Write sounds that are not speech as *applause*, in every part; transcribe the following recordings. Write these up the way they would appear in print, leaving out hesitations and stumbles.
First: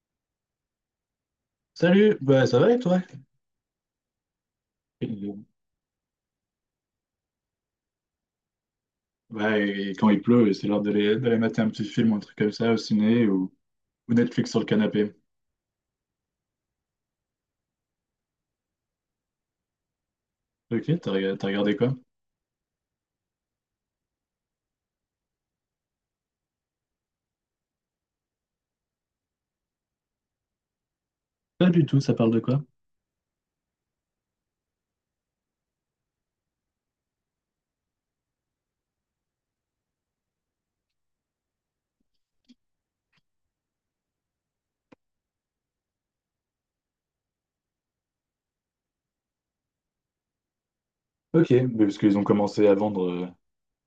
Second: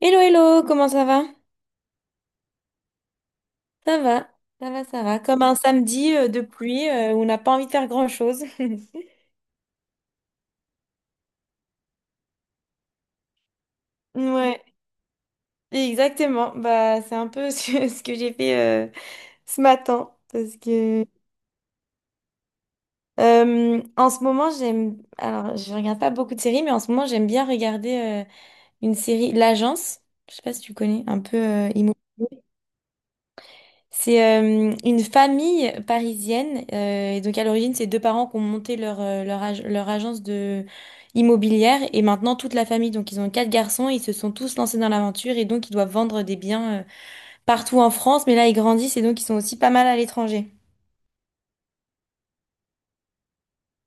Hello, hello, comment ça va? Salut, bah ça va et toi? Ça va, ça va, ça Et- va. Comme un samedi de pluie où on n'a pas envie de faire grand-chose. *laughs* Bah, et quand il pleut, c'est l'heure d'aller mater un petit film, un truc comme ça au ciné ou Netflix sur Ouais, le canapé. exactement. Bah, c'est un peu *laughs* ce que j'ai fait ce matin. Parce Ok, que t'as regardé quoi? En ce moment, j'aime. Alors, je regarde pas beaucoup de séries, mais en ce moment, j'aime bien regarder une série, L'Agence. Je sais pas si tu connais, un peu Pas du immobilier. tout, ça parle de quoi? C'est une famille parisienne. Et donc à l'origine, c'est deux parents qui ont monté leur agence de immobilière. Et maintenant, toute la famille, donc ils ont quatre garçons, ils se sont tous lancés dans l'aventure et donc ils doivent vendre des biens partout en France. Mais là, ils grandissent et donc ils sont aussi pas mal à l'étranger. Ok, mais parce qu'ils ont commencé à vendre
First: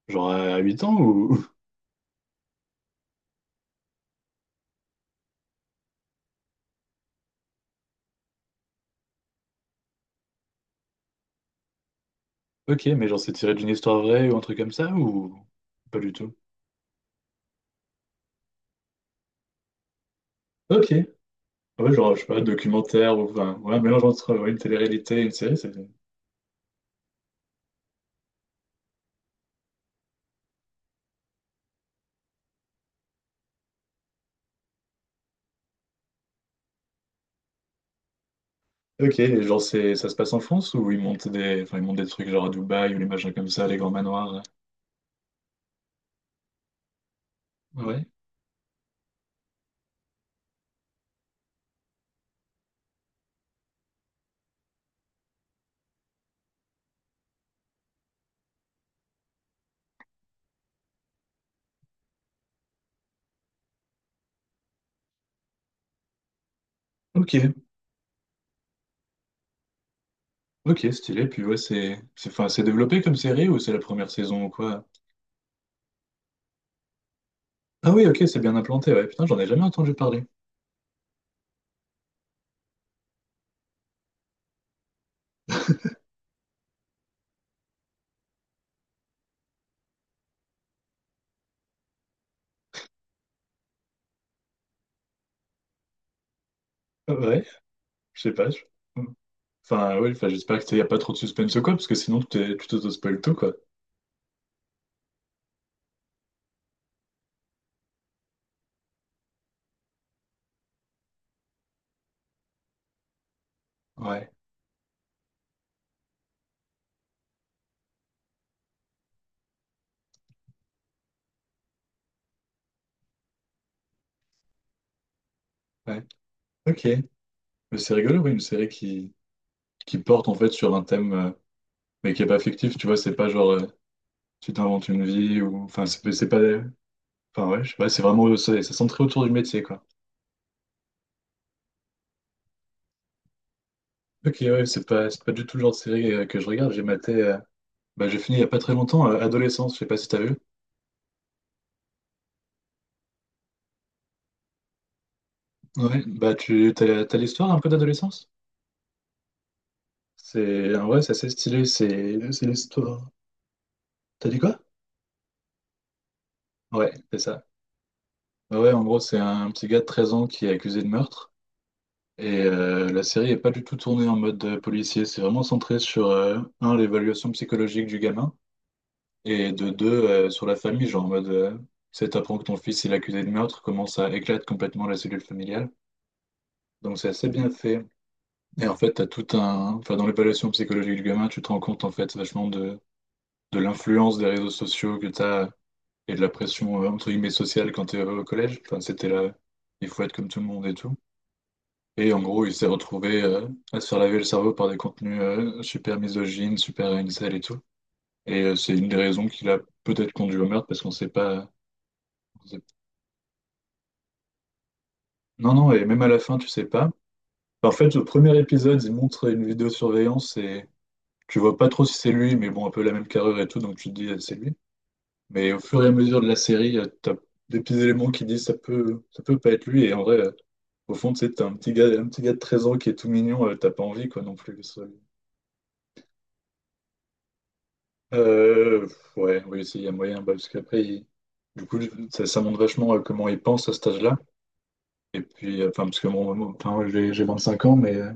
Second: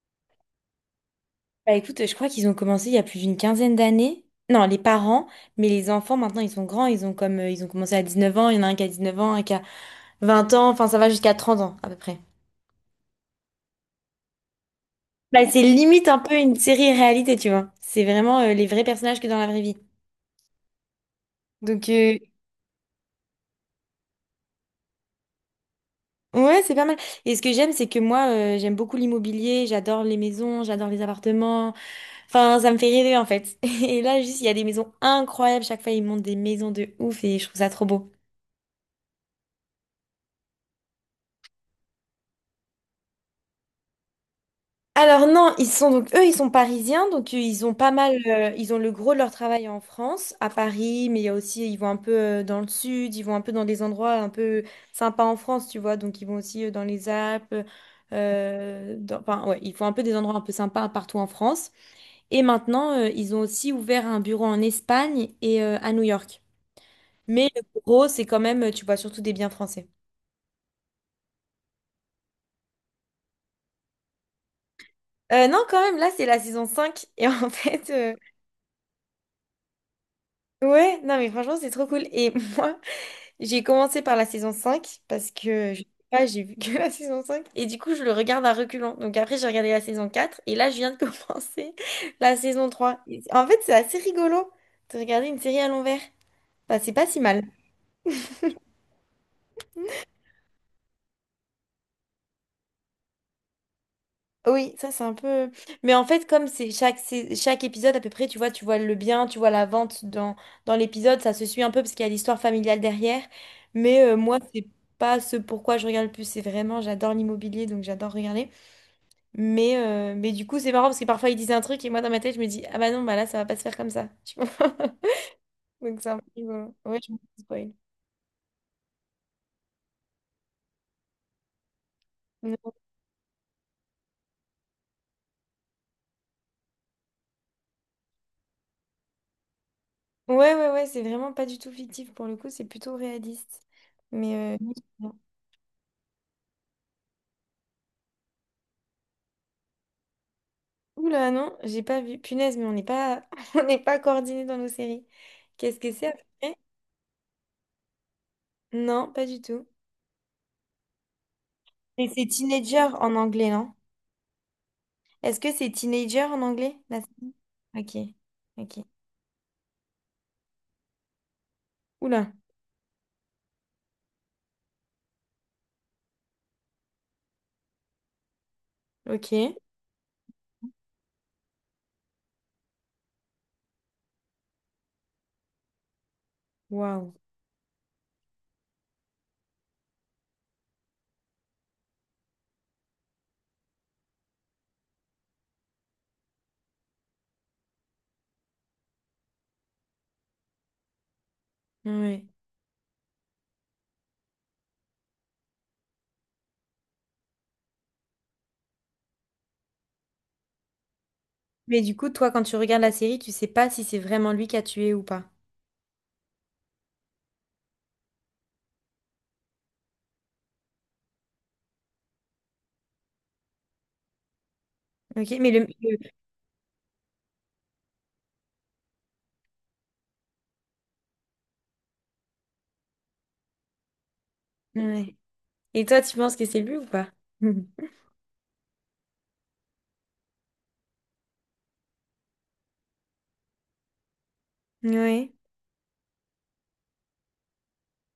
genre à 8 ans ou... Bah écoute, je crois qu'ils ont commencé il y a plus d'une quinzaine d'années. Non, les parents, mais les enfants, maintenant, ils sont grands. Ils ont commencé à 19 ans. Il y en a un qui a 19 ans, un qui a 20 ans. Enfin, ça va jusqu'à 30 ans à peu près. *laughs* Ok, mais genre c'est tiré d'une histoire vraie ou un truc comme ça ou... Bah, c'est Pas limite du un tout. peu une série réalité, tu vois. C'est vraiment les vrais personnages que dans la vraie vie. Ok, ouais Donc, genre euh, je sais pas, documentaire ou... Enfin, ouais, mélange entre ouais, une télé-réalité et une série, c'est... ouais, c'est pas mal. Et ce que j'aime, c'est que moi, j'aime beaucoup l'immobilier, j'adore les maisons, j'adore les appartements. Enfin, ça me fait rêver, en fait. *laughs* Et là, juste, il y a des maisons incroyables. Chaque fois, ils montent des maisons de ouf et je trouve ça trop beau. Ok, et genre c'est ça se passe en France ou ils montent des... Enfin, ils montent des trucs genre à Dubaï ou les machins comme ça, les grands manoirs? Alors non, ils sont donc eux, ils sont parisiens, donc ils ont pas Ouais. mal, ils ont le gros de leur travail en France, à Paris, mais il y a aussi, ils vont un peu dans le sud, ils vont un peu dans des endroits un peu sympas en France, tu vois, donc ils vont aussi dans les Alpes, enfin ouais, ils font un peu des endroits un peu sympas partout en France. Et maintenant, ils ont aussi ouvert un bureau en Espagne et à New York. Ok, Mais le gros, c'est quand même, tu vois, surtout des biens français. ok, stylé. Puis ouais, c'est enfin, c'est développé comme série ou c'est la première saison ou quoi? Non, quand même, là, c'est la saison cinq. Et en *laughs* fait, Ah oui, ok, c'est bien implanté. Ouais, putain, j'en ai jamais entendu parler. ouais, non, mais franchement, c'est trop cool. Et *laughs* moi, j'ai commencé par la saison 5 parce que je sais pas, j'ai vu que *laughs* la saison 5 et du coup je le regarde à reculons. Donc après j'ai regardé la saison 4 et là je viens de *laughs* commencer la saison 3. En fait, c'est assez rigolo de regarder une série à l'envers. Enfin, c'est pas Ah si mal. ouais, je sais pas. Je- Enfin, oui, enfin, j'espère que y a pas trop de suspense ou quoi, parce que sinon tu t'auto-spoil tout, quoi. Oui, ça c'est un peu, mais en fait comme c'est chaque épisode à peu près, tu vois le bien, tu vois la vente dans l'épisode, ça se suit un peu parce qu'il y a l'histoire familiale derrière, mais Ouais, moi c'est pas ce pourquoi je regarde le plus, c'est vraiment j'adore l'immobilier donc j'adore regarder. Mais du coup, c'est marrant parce que parfois ils disent un truc et moi dans ma tête, je me dis, ah bah non, bah là, ça va pas se faire comme ça. Tu vois? *laughs* Donc ouais. c'est un peu rigolo. Ok. Ouais, je me fais spoil. Mais c'est rigolo, oui, une série qui porte en fait sur un thème, mais qui est pas Non. fictif, tu vois, c'est pas genre tu t'inventes une vie ou. Enfin, c'est pas. Enfin, ouais, je sais pas, c'est vraiment. C'est centré autour du métier, quoi. Ouais, ouais, ouais, c'est vraiment pas du tout fictif pour le coup, c'est plutôt réaliste. Ok, Mais. ouais, c'est pas du tout le genre de série que je regarde. J'ai maté. Bah, j'ai fini il n'y a pas très longtemps, Adolescence, je sais pas si t'as vu. Oula, non, j'ai pas vu. Punaise, mais on n'est pas *laughs* on n'est pas coordinés dans nos séries. Qu'est-ce que Ouais, c'est bah après? T'as l'histoire un peu d'Adolescence? Non, pas du tout. C'est en vrai c'est assez stylé, Mais c'est c'est c'est Teenager l'histoire. en anglais, non? T'as dit quoi? Est-ce que c'est Teenager en anglais? Ouais, La c'est série? ça. Ok, Bah ouais, en ok. gros, c'est un petit gars de 13 ans qui est accusé de meurtre. Oula, Et la série est pas du tout tournée en mode policier, c'est vraiment centré sur, un, l'évaluation psychologique du gamin, et ok. de deux, sur la famille, genre en mode, c'est t'apprends que ton fils il est accusé de meurtre, comment ça éclate complètement la cellule familiale. Donc c'est Waouh. assez bien fait. Et en fait, t'as tout un... Enfin, dans l'évaluation psychologique du gamin, tu te rends compte, en fait, de l'influence des réseaux sociaux que t'as et de la pression, entre guillemets, sociale quand t'es au collège. Enfin, c'était là, il faut être comme tout le monde et tout. Et en Ouais. gros, il s'est retrouvé à se faire laver le cerveau par des contenus super misogynes, super incel et tout. Et c'est une des raisons qui l'a peut-être conduit au meurtre, parce qu'on sait pas... Mais du coup, toi, quand on tu sait- regardes la série, tu sais pas si c'est vraiment lui qui a tué ou pas. Non, non, et même à la fin, tu sais pas. En fait, au premier épisode, il montre une vidéosurveillance et... Tu vois pas trop si c'est lui, mais bon, un peu la même carrure et tout, donc tu te dis c'est lui. Ok, mais Mais au le... fur et à le- mesure de la série, t'as des petits éléments qui disent ça peut pas être lui. Et en vrai, au fond, tu sais, t'as un petit gars de 13 ans qui est tout mignon, t'as pas envie quoi non plus que ce soit lui. Ouais. Et toi, tu penses que c'est lui ou pas? *laughs* Mhm. Pff, ouais, oui, s'il y a moyen, bah, parce qu'après, du coup, ça montre vachement comment ils pensent à cet âge-là. Et Ouais. puis, enfin, parce que enfin, moi, j'ai 5 ans, mais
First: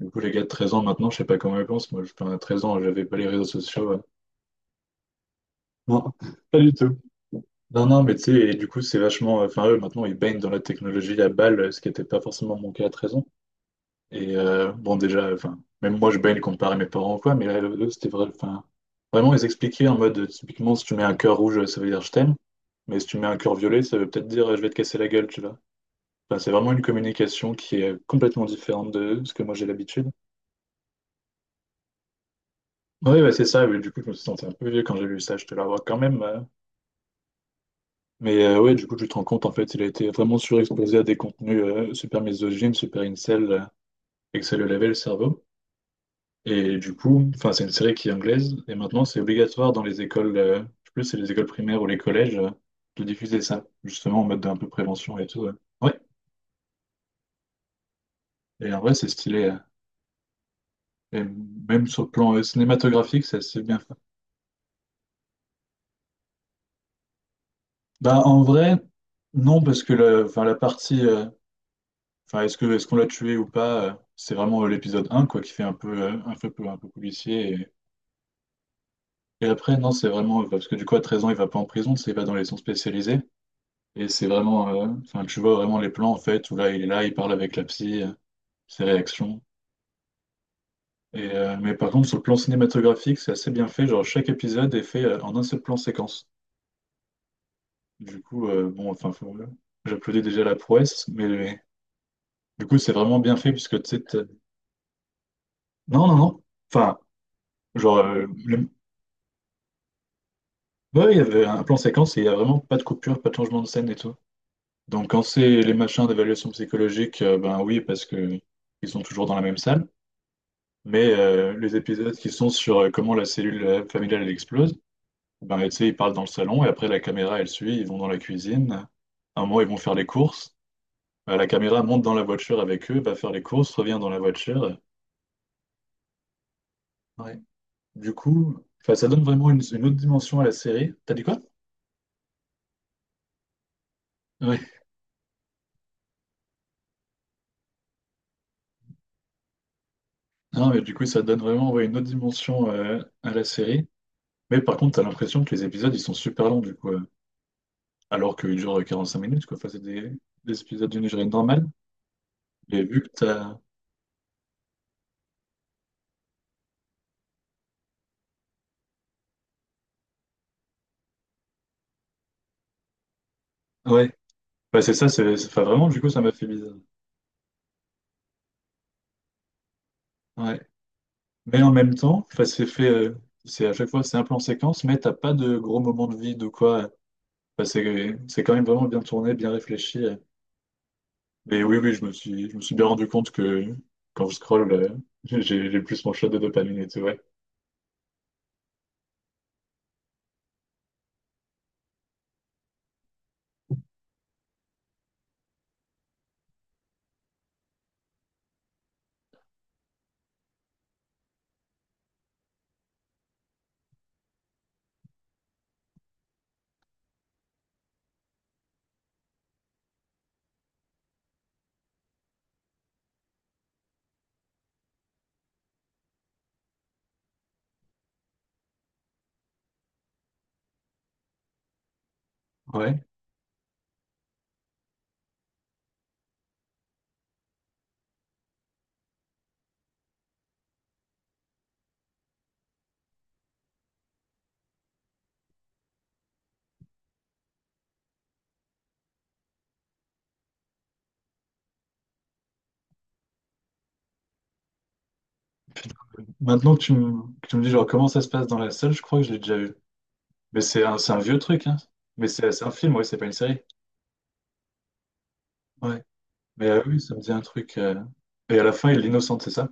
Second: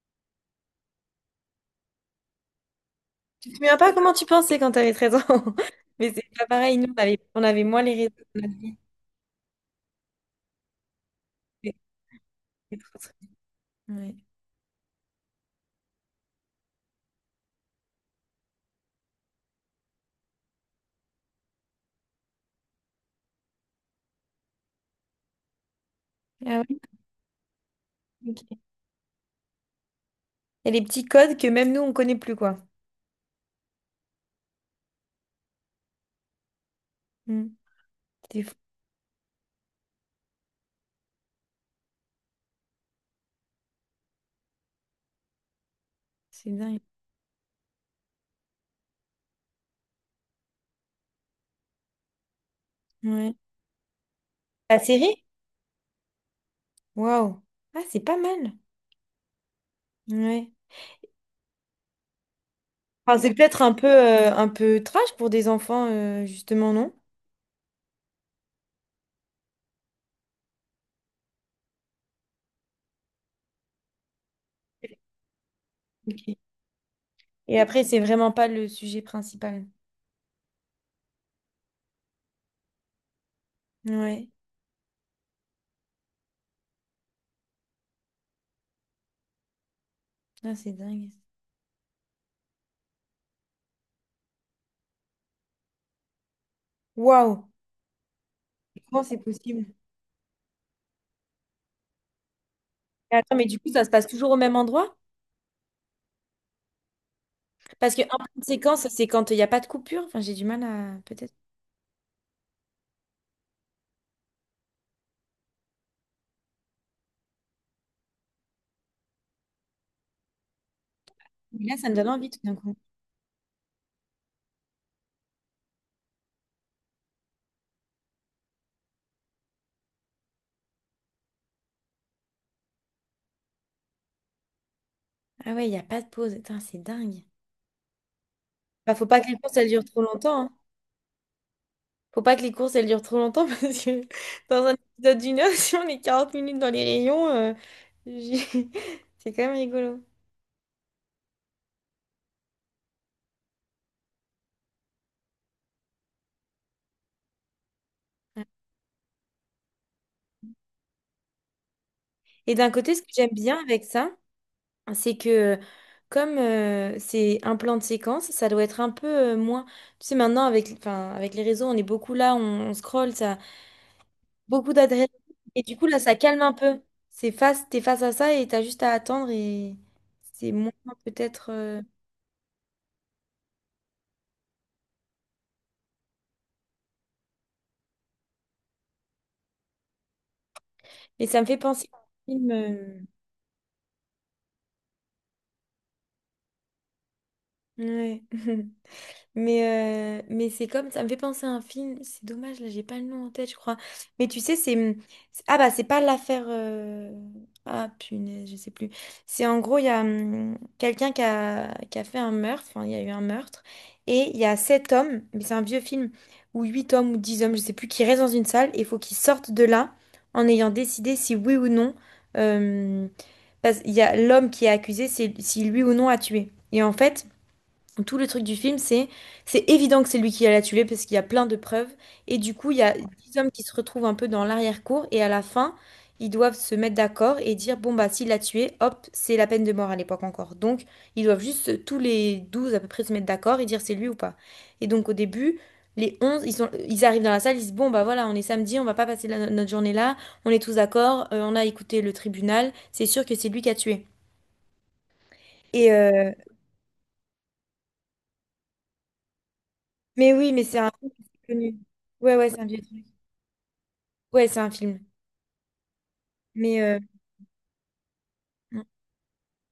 du coup, les gars de 13 ans maintenant, je sais pas comment ils pensent. Moi, je, enfin, à 13 ans, j'avais pas les réseaux Tu te souviens pas sociaux. comment tu pensais quand t'avais 13 ans? *laughs* Non, Mais c'est pas pas du pareil, nous, tout. On avait moins Non, les non, mais tu réseaux. sais, et du coup, c'est vachement. Enfin, eux, maintenant, ils baignent dans la technologie à balles, ce qui n'était pas forcément mon C'était cas à trop 13 truc. ans. Ouais. Et bon, déjà, enfin, même moi, je baigne comparé à mes parents ou quoi, mais là, eux, c'était vrai. Enfin, vraiment, ils expliquaient en mode, typiquement, si tu mets un cœur rouge, ça veut dire je t'aime. Mais si tu mets un cœur violet, ça veut peut-être dire je vais te casser la gueule, tu vois. Enfin, c'est Ah, vraiment oui. une communication qui est Ok. complètement Il différente de ce que moi j'ai l'habitude. y a des petits codes que même nous, on connaît plus, quoi. Oui, bah, c'est ça. Mais du coup, je me suis senti un peu vieux quand j'ai vu ça. Je te l'avoue quand même. Hmm. Mais C'est fou. Ouais, du coup, tu te rends compte, en fait, il a été vraiment surexposé à des contenus super misogynes, super incel, et que ça lui lavait le cerveau. C'est Et dingue. du coup, enfin, c'est une série qui est anglaise, et maintenant, c'est obligatoire dans les écoles, je sais plus, c'est les écoles primaires ou les collèges, de Ouais. diffuser ça, justement, en mode d'un peu La prévention série? et tout. Ouais, Ouais. Waouh. Ah, c'est pas mal. Et en vrai, c'est stylé. Ouais. Et même sur le plan Enfin, cinématographique, c'est c'est assez peut-être un bien peu, fait. euh, un peu trash pour des enfants, justement, non? Bah, en vrai, non, parce que la, enfin, la partie. Enfin, est-ce qu'on l'a tué ou pas? C'est vraiment l'épisode un quoi, qui fait un peu, Ok. Un peu Et policier. après, c'est vraiment pas le sujet Et principal. après, non, c'est vraiment. Parce que du coup, à 13 ans, il va pas en prison, c'est sais, il va dans les sons spécialisés. Et c'est Ouais, vraiment. Enfin, tu vois vraiment les plans, en fait, où là, il est là, il parle avec la psy, ses réactions. ah, c'est dingue. Et, mais par contre, sur le plan cinématographique, c'est assez bien fait. Genre, chaque épisode est fait en un seul plan séquence. Waouh, Du coup, bon, comment enfin, c'est possible? j'applaudis déjà la prouesse, mais du coup, c'est Mais vraiment attends, bien mais fait, du coup, puisque ça tu se sais. passe toujours au même endroit? Non, non, non. Enfin. Parce Genre, qu'un plan euh, de séquence, c'est quand il n'y a pas de coupure. Enfin, j'ai du mal à. Ouais, il y Peut-être. avait un plan séquence et il n'y a vraiment pas de coupure, pas de changement de scène et tout. Donc quand c'est les machins d'évaluation psychologique, ben oui, parce que ils sont toujours dans la même salle. Mais Mais les là, ça me donne épisodes envie qui tout sont d'un coup. sur comment la cellule familiale elle explose, ben tu sais, ils parlent dans le salon et après la caméra elle suit, ils vont dans la cuisine. À un moment ils vont faire les courses. La caméra monte dans la voiture avec eux, va faire les courses, revient dans la voiture. Ah, ouais, il n'y a pas de pause. Attends, c'est dingue. Ouais. Du coup, Bah, enfin faut ça pas donne que les vraiment courses, elles une durent autre trop dimension longtemps, à hein. la série. T'as dit quoi? Faut pas que les courses, elles durent trop longtemps *laughs* parce que Euh, dans un épisode d'une heure, *laughs* si on est 40 minutes dans les rayons, j'ai- *laughs* c'est quand même rigolo. Non, mais du coup, ça donne vraiment ouais, une autre dimension à la série. Mais par contre, t'as l'impression que les épisodes, ils sont super longs, du coup. Alors qu'ils durent 45 minutes, quoi. Enfin, des épisodes d'une durée normale. Et d'un Mais côté, vu ce que que j'aime t'as... bien avec ça, c'est que comme c'est un plan de séquence, ça doit être un peu moins. Tu sais, maintenant avec, enfin, avec les réseaux, on est beaucoup là, on scrolle, ça, Ouais. beaucoup Bah, c'est d'adresses. ça, Enfin, Et du coup, vraiment, là, du coup, ça ça m'a calme fait un bizarre. peu. C'est face, t'es face à ça et t'as juste à attendre et c'est Ouais. moins peut-être. Mais en euh, même temps, enfin, c'est à chaque fois, c'est un peu en séquence, mais t'as pas de gros moments de vide ou quoi. Enfin, c'est quand même vraiment bien tourné, bien réfléchi. Mais ça me fait Mais oui, penser oui, à un film. je me suis bien rendu compte que quand je scrolle, *laughs* j'ai j'ai plus mon shot de dopamine et tout, ouais. Ouais. *laughs* Mais c'est comme, ça me fait penser à un film, c'est dommage, là, j'ai pas le nom en tête, je crois. Mais tu sais, c'est. Ah bah, c'est pas l'affaire. Ah punaise, je sais plus. C'est en gros, il y a quelqu'un qui a fait un meurtre, enfin, il y a eu un meurtre, et il y a sept hommes, mais c'est un vieux film, ou huit hommes ou dix hommes, je sais plus, qui restent dans une salle, et il faut qu'ils sortent de là en ayant décidé si oui ou non... euh, parce qu'il y a l'homme qui est accusé, c'est si lui ou non a tué. Et en fait. Tout le truc du film, c'est évident que c'est lui qui a la tuer parce qu'il y a plein de preuves. Et du coup, il y a Ouais. dix hommes qui se retrouvent un peu dans l'arrière-cour et à la fin, ils doivent se mettre d'accord et dire, bon, bah, s'il l'a tué, hop, c'est la peine de mort à l'époque encore. Donc, ils doivent juste tous les 12 à peu près se mettre d'accord et dire c'est lui ou pas. Et donc, au début, les 11, ils arrivent dans la salle, ils disent, bon, bah voilà, on est samedi, on va pas passer notre journée là, on est tous d'accord, on a écouté le tribunal, c'est sûr que c'est lui qui a tué. Putain, Et, euh, maintenant que que tu me dis genre comment ça se passe dans la salle, je crois que je l'ai déjà vu. mais oui, Mais mais c'est un... c'est truc un vieux truc, connu. hein. Mais Ouais, ouais, c'est c'est c'est un un vieux. film, ouais, c'est pas une série. Ouais, c'est un film. Ouais. Mais Mais oui, ça me dit un truc. Et à la fin, il l'innocente, c'est ça?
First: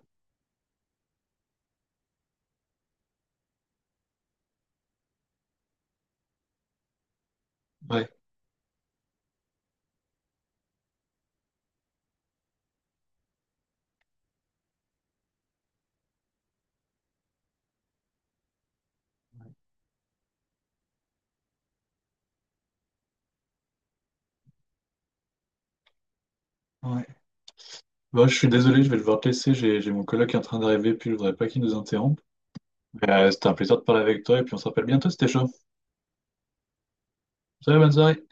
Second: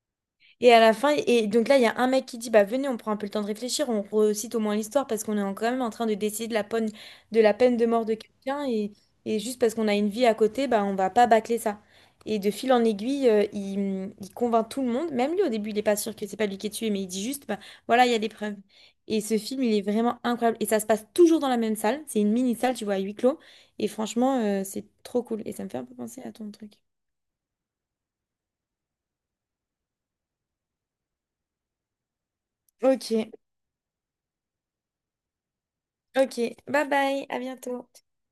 et à la fin, et donc là, il y a un mec qui dit, bah venez, on prend un peu le temps de réfléchir, on recite au moins l'histoire parce qu'on est quand même en train de décider de la peine de mort Ouais. de quelqu'un et juste parce qu'on a une vie à côté, bah on va pas bâcler ça. Et de fil en aiguille, il convainc tout le monde. Même lui, au début, il est pas sûr que c'est pas lui qui est tué, mais il dit juste, bah voilà, il y a des preuves. Et ce film, il est vraiment incroyable. Et ça se passe toujours dans la même salle. C'est une mini salle, tu vois, à huis clos. Et franchement, c'est trop cool. Et ça me fait un peu penser à ton truc. Ouais. Bon, je suis désolé, je vais devoir te laisser. J'ai mon collègue qui est en train d'arriver, puis je voudrais pas qu'il nous interrompe. Mais, Ok. C'était un plaisir de parler avec toi, et puis on se rappelle bientôt, c'était chaud. Ok, bye bye, à Salut, bientôt. bonne soirée.